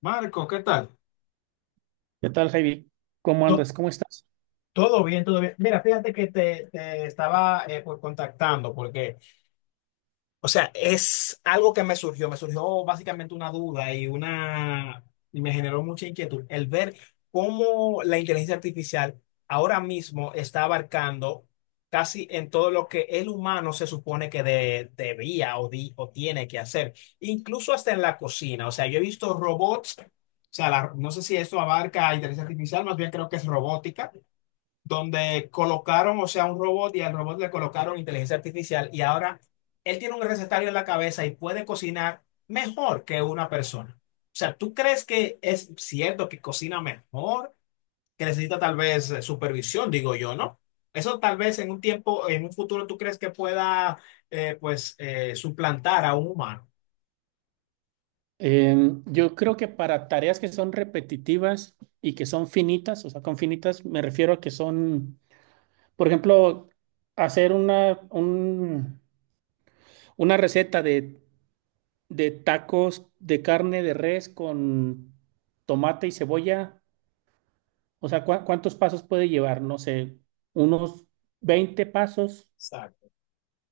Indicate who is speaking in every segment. Speaker 1: Marcos, ¿qué tal?
Speaker 2: ¿Qué tal, Heidi? ¿Cómo
Speaker 1: To-
Speaker 2: andas? ¿Cómo estás?
Speaker 1: Todo bien, todo bien. Mira, fíjate que te estaba contactando porque o sea, es algo que me surgió básicamente una duda y una y me generó mucha inquietud el ver cómo la inteligencia artificial ahora mismo está abarcando casi en todo lo que el humano se supone que debía o tiene que hacer, incluso hasta en la cocina. O sea, yo he visto robots, o sea, no sé si esto abarca inteligencia artificial, más bien creo que es robótica donde colocaron, o sea, un robot y al robot le colocaron inteligencia artificial y ahora él tiene un recetario en la cabeza y puede cocinar mejor que una persona. O sea, ¿tú crees que es cierto que cocina mejor, que necesita tal vez supervisión, digo yo, ¿no? Eso tal vez en un tiempo, en un futuro, ¿tú crees que pueda, suplantar a un humano?
Speaker 2: Yo creo que para tareas que son repetitivas y que son finitas, o sea, con finitas me refiero a que son, por ejemplo, hacer una receta de tacos de carne de res con tomate y cebolla. O sea, ¿cuántos pasos puede llevar? No sé, unos 20 pasos.
Speaker 1: Exacto.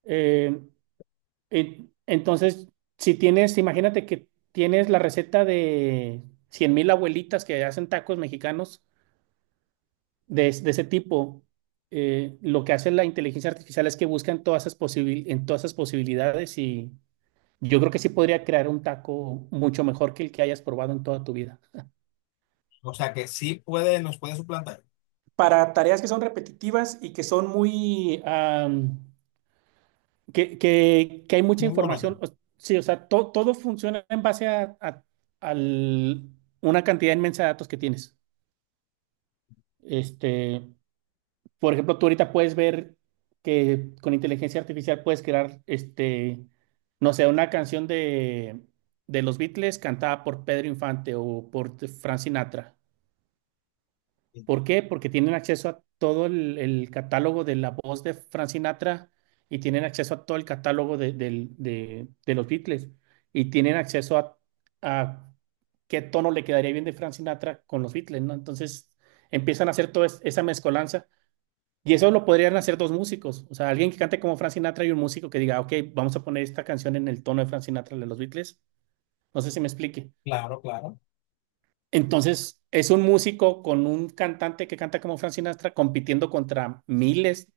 Speaker 2: Em, Entonces, si tienes, imagínate que tienes la receta de 100.000 abuelitas que hacen tacos mexicanos de ese tipo, lo que hace la inteligencia artificial es que buscan en todas esas posibilidades y yo creo que sí podría crear un taco mucho mejor que el que hayas probado en toda tu vida.
Speaker 1: O sea, que sí puede, nos puede suplantar.
Speaker 2: Para tareas que son repetitivas y que son que hay mucha
Speaker 1: Muy monótono.
Speaker 2: información. Sí, o sea, todo funciona en base al- una cantidad inmensa de datos que tienes. Este, por ejemplo, tú ahorita puedes ver que con inteligencia artificial puedes crear, este, no sé, una canción de los Beatles cantada por Pedro Infante o por Frank Sinatra.
Speaker 1: Sí.
Speaker 2: ¿Por qué? Porque tienen acceso a todo el catálogo de la voz de Frank Sinatra y tienen acceso a todo el catálogo de los Beatles y tienen acceso a qué tono le quedaría bien de Frank Sinatra con los Beatles, ¿no? Entonces empiezan a hacer esa mezcolanza y eso lo podrían hacer dos músicos, o sea, alguien que cante como Frank Sinatra y un músico que diga, ok, vamos a poner esta canción en el tono de Frank Sinatra de los Beatles. No sé si me explique.
Speaker 1: Claro, claro.
Speaker 2: Entonces, es un músico con un cantante que canta como Frank Sinatra compitiendo contra miles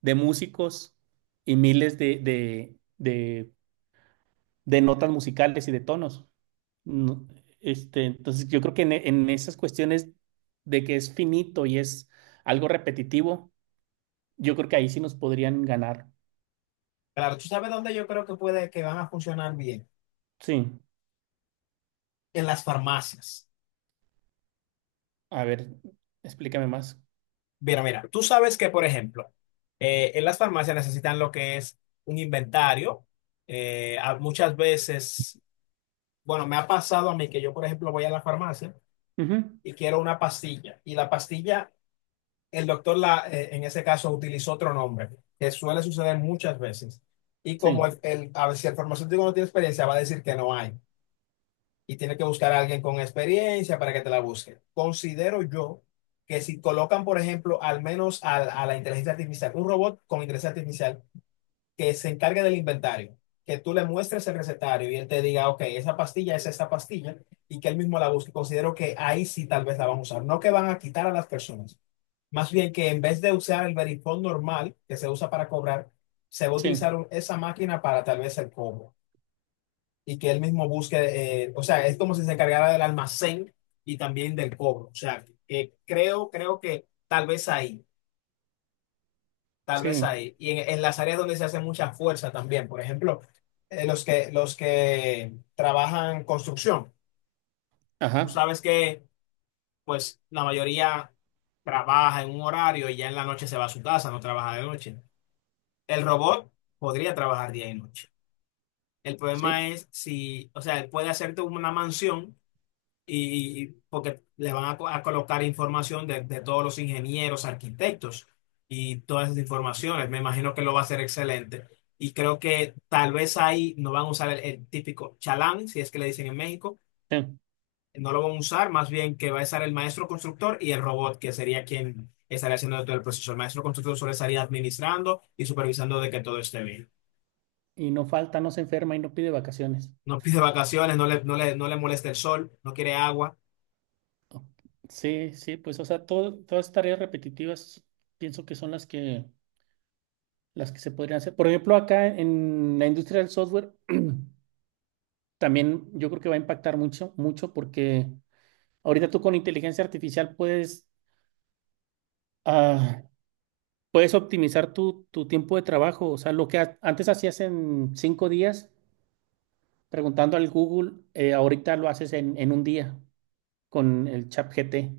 Speaker 2: de músicos y miles de notas musicales y de tonos. No, este, entonces, yo creo que en esas cuestiones de que es finito y es algo repetitivo, yo creo que ahí sí nos podrían ganar.
Speaker 1: Claro, tú sabes dónde yo creo que puede, que van a funcionar bien
Speaker 2: Sí,
Speaker 1: en las farmacias.
Speaker 2: a ver, explícame más.
Speaker 1: Mira, mira, tú sabes que, por ejemplo, en las farmacias necesitan lo que es un inventario. Muchas veces, bueno, me ha pasado a mí que yo, por ejemplo, voy a la farmacia
Speaker 2: Ujú.
Speaker 1: y quiero una pastilla. Y la pastilla, el doctor la, en ese caso utilizó otro nombre, que suele suceder muchas veces. Y
Speaker 2: Sí,
Speaker 1: como a ver, si el farmacéutico no tiene experiencia, va a decir que no hay, y tienes que buscar a alguien con experiencia para que te la busque. Considero yo que si colocan, por ejemplo, al menos la inteligencia artificial, un robot con inteligencia artificial que se encargue del inventario, que tú le muestres el recetario y él te diga, ok, esa pastilla es esta pastilla y que él mismo la busque. Considero que ahí sí tal vez la van a usar, no que van a quitar a las personas. Más bien que en vez de usar el verifone normal que se usa para cobrar, se va a utilizar
Speaker 2: sí,
Speaker 1: esa máquina para tal vez el cobro y que él mismo busque, o sea, es como si se encargara del almacén y también del cobro. O sea, que creo, creo que tal vez ahí, tal vez
Speaker 2: sí,
Speaker 1: ahí. Y en las áreas donde se hace mucha fuerza también, por ejemplo, los que trabajan construcción. Tú
Speaker 2: ajá,
Speaker 1: sabes que, pues, la mayoría trabaja en un horario y ya en la noche se va a su casa, no trabaja de noche. El robot podría trabajar día y noche. El
Speaker 2: sí,
Speaker 1: problema es si, o sea, él puede hacerte una mansión y porque le van a, a colocar información de todos los ingenieros, arquitectos y todas esas informaciones. Me imagino que lo va a hacer excelente. Y creo que tal vez ahí no van a usar el típico chalán, si es que le dicen en México,
Speaker 2: sí.
Speaker 1: no lo van a usar, más bien que va a estar el maestro constructor y el robot, que sería quien estaría haciendo todo el proceso. El maestro constructor solo estaría administrando y supervisando de que todo esté bien.
Speaker 2: Y no falta, no se enferma y no pide vacaciones.
Speaker 1: No pide vacaciones, no le, no le, no le molesta el sol, no quiere agua.
Speaker 2: O- Sí, sí, pues, o sea, todo, todas estas tareas repetitivas pienso que son las que se podrían hacer. Por ejemplo, acá en la industria del software también yo creo que va a impactar mucho, mucho porque ahorita tú con inteligencia artificial puedes, ah, puedes optimizar tu tiempo de trabajo. O sea, lo que antes hacías en 5 días preguntando al Google, ahorita lo haces en un día con el Chat G T.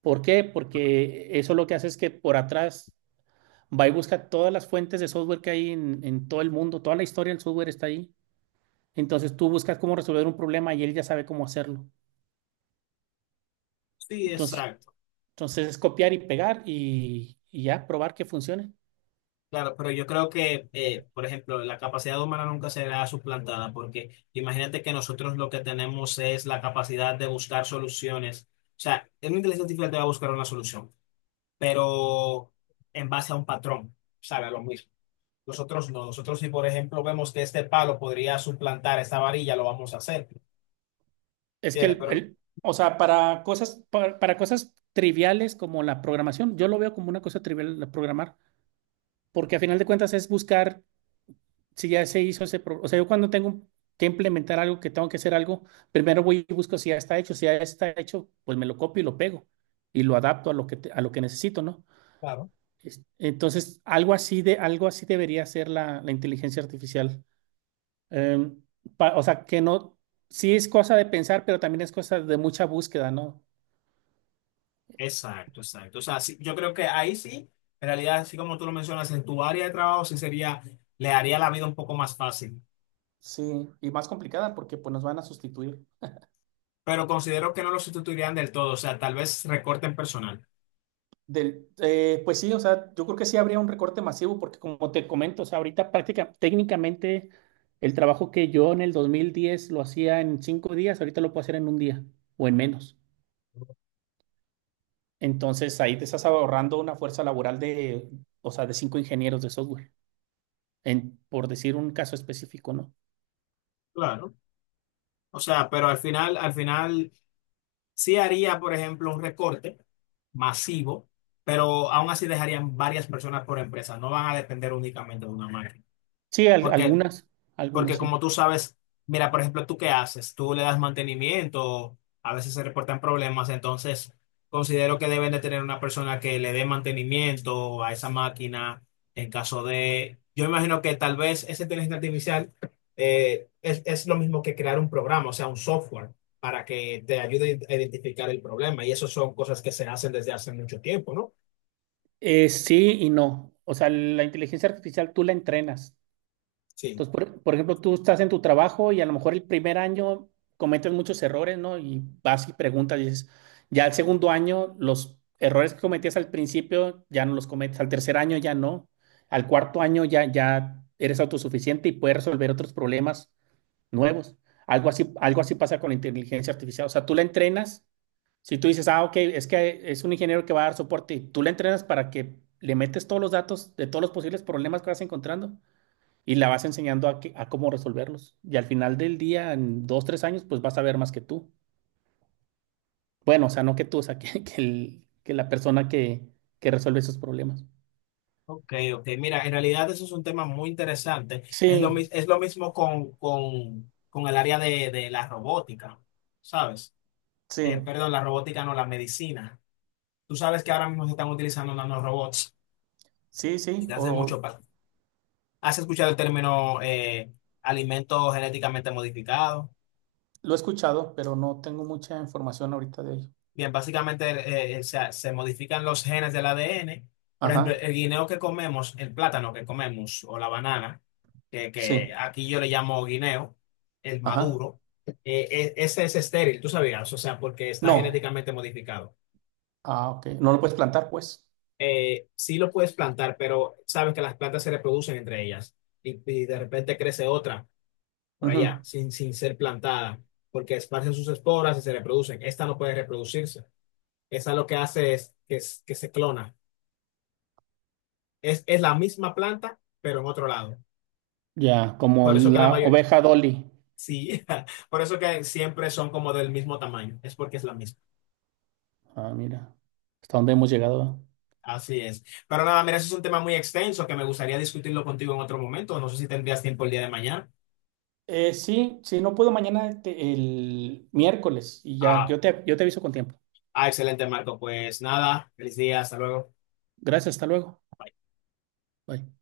Speaker 2: ¿Por qué? Porque eso lo que hace es que por atrás va y busca todas las fuentes de software que hay en todo el mundo, toda la historia del software está ahí. Entonces tú buscas cómo resolver un problema y él ya sabe cómo hacerlo.
Speaker 1: Sí,
Speaker 2: Entonces,
Speaker 1: exacto.
Speaker 2: entonces es copiar y pegar y ya probar que funcione.
Speaker 1: Claro, pero yo creo que, por ejemplo, la capacidad humana nunca será suplantada, porque imagínate que nosotros lo que tenemos es la capacidad de buscar soluciones. O sea, una inteligencia artificial te va a buscar una solución, pero en base a un patrón, sabe, a lo mismo. Nosotros no, nosotros si por ejemplo vemos que este palo podría suplantar esta varilla, lo vamos a hacer,
Speaker 2: Es que
Speaker 1: ¿entiendes? Pero
Speaker 2: o sea, para cosas triviales como la programación, yo lo veo como una cosa trivial la programar, porque a final de cuentas es buscar si ya se hizo o sea, yo cuando tengo que implementar algo, que tengo que hacer algo, primero voy y busco si ya está hecho, si ya está hecho, pues me lo copio y lo pego y lo adapto a lo que a lo que necesito, ¿no?
Speaker 1: claro.
Speaker 2: Entonces, algo así debería ser la inteligencia artificial. Em, o sea, que no, sí es cosa de pensar, pero también es cosa de mucha búsqueda, ¿no?
Speaker 1: Exacto, exacto. O sea, sí, yo creo que ahí sí, en realidad, así como tú lo mencionas, en tu área de trabajo sí sería, le haría la vida un poco más fácil.
Speaker 2: Sí, y más complicada porque pues nos van a sustituir.
Speaker 1: Pero considero que no lo sustituirían del todo, o sea, tal vez recorten personal.
Speaker 2: Pues sí, o sea, yo creo que sí habría un recorte masivo porque como te comento, o sea, ahorita práctica, técnicamente el trabajo que yo en el 2010 lo hacía en 5 días, ahorita lo puedo hacer en un día o en menos. Entonces ahí te estás ahorrando una fuerza laboral de, o sea, de cinco ingenieros de software, en, por decir un caso específico, ¿no?
Speaker 1: Claro. O sea, pero al final sí haría, por ejemplo, un recorte masivo, pero aún así dejarían varias personas por empresa, no van a depender únicamente de una máquina.
Speaker 2: Sí, al-
Speaker 1: Porque,
Speaker 2: algunas, algunas
Speaker 1: porque
Speaker 2: sí.
Speaker 1: como tú sabes, mira, por ejemplo, ¿tú qué haces? Tú le das mantenimiento, a veces se reportan problemas, entonces considero que deben de tener una persona que le dé mantenimiento a esa máquina en caso de... Yo imagino que tal vez esa inteligencia artificial es lo mismo que crear un programa, o sea, un software para que te ayude a identificar el problema. Y eso son cosas que se hacen desde hace mucho tiempo, ¿no?
Speaker 2: Sí y no. O sea, la inteligencia artificial tú la entrenas.
Speaker 1: Sí.
Speaker 2: Entonces, por ejemplo, tú estás en tu trabajo y a lo mejor el primer año cometes muchos errores, ¿no? Y vas y preguntas y dices, ya el segundo año, los errores que cometías al principio ya no los cometes, al tercer año ya no, al cuarto año ya, ya eres autosuficiente y puedes resolver otros problemas nuevos. Algo así pasa con la inteligencia artificial. O sea, tú la entrenas, si tú dices, ah, ok, es que es un ingeniero que va a dar soporte, y tú la entrenas para que le metes todos los datos de todos los posibles problemas que vas encontrando y la vas enseñando a, a cómo resolverlos. Y al final del día, en dos, tres años, pues vas a ver más que tú. Bueno, o sea, no que tú, o sea, que la persona que resuelve esos problemas.
Speaker 1: Ok, ok. Mira, en realidad eso es un tema muy interesante. Es lo,
Speaker 2: Sí,
Speaker 1: es lo mismo con el área de la robótica, ¿sabes?
Speaker 2: sí,
Speaker 1: Perdón, la robótica no, la medicina. Tú sabes que ahora mismo se están utilizando nanorobots
Speaker 2: sí,
Speaker 1: y
Speaker 2: sí,
Speaker 1: te hace
Speaker 2: o
Speaker 1: ¿has escuchado el término alimentos genéticamente modificados?
Speaker 2: lo he escuchado, pero no tengo mucha información ahorita de ello.
Speaker 1: Bien, básicamente se, se modifican los genes del ADN. Por ejemplo,
Speaker 2: Ajá,
Speaker 1: el guineo que comemos, el plátano que comemos o la banana, que
Speaker 2: sí,
Speaker 1: aquí yo le llamo guineo, el
Speaker 2: ajá.
Speaker 1: maduro, eh, ese es estéril, tú sabías, o sea, porque está
Speaker 2: No,
Speaker 1: genéticamente modificado.
Speaker 2: ah, ok, no lo puedes plantar, pues.
Speaker 1: Sí lo puedes plantar, pero sabes que las plantas se reproducen entre ellas y de repente crece otra por allá
Speaker 2: Ujú.
Speaker 1: sin, sin ser plantada, porque esparcen sus esporas y se reproducen. Esta no puede reproducirse. Esa lo que hace es que, que se clona. Es la misma planta, pero en otro lado.
Speaker 2: Ya, como
Speaker 1: Por eso que la
Speaker 2: la
Speaker 1: mayoría,
Speaker 2: oveja Dolly.
Speaker 1: sí, por eso que siempre son como del mismo tamaño. Es porque es la misma.
Speaker 2: Ah, mira, hasta dónde hemos llegado.
Speaker 1: Así es. Pero nada, mira, eso es un tema muy extenso que me gustaría discutirlo contigo en otro momento. No sé si tendrías tiempo el día de mañana.
Speaker 2: Sí, si no puedo mañana, el miércoles y ya,
Speaker 1: Ah,
Speaker 2: yo te aviso con tiempo.
Speaker 1: ah, excelente, Marco. Pues nada, feliz día, hasta luego.
Speaker 2: Gracias, hasta luego. Bye.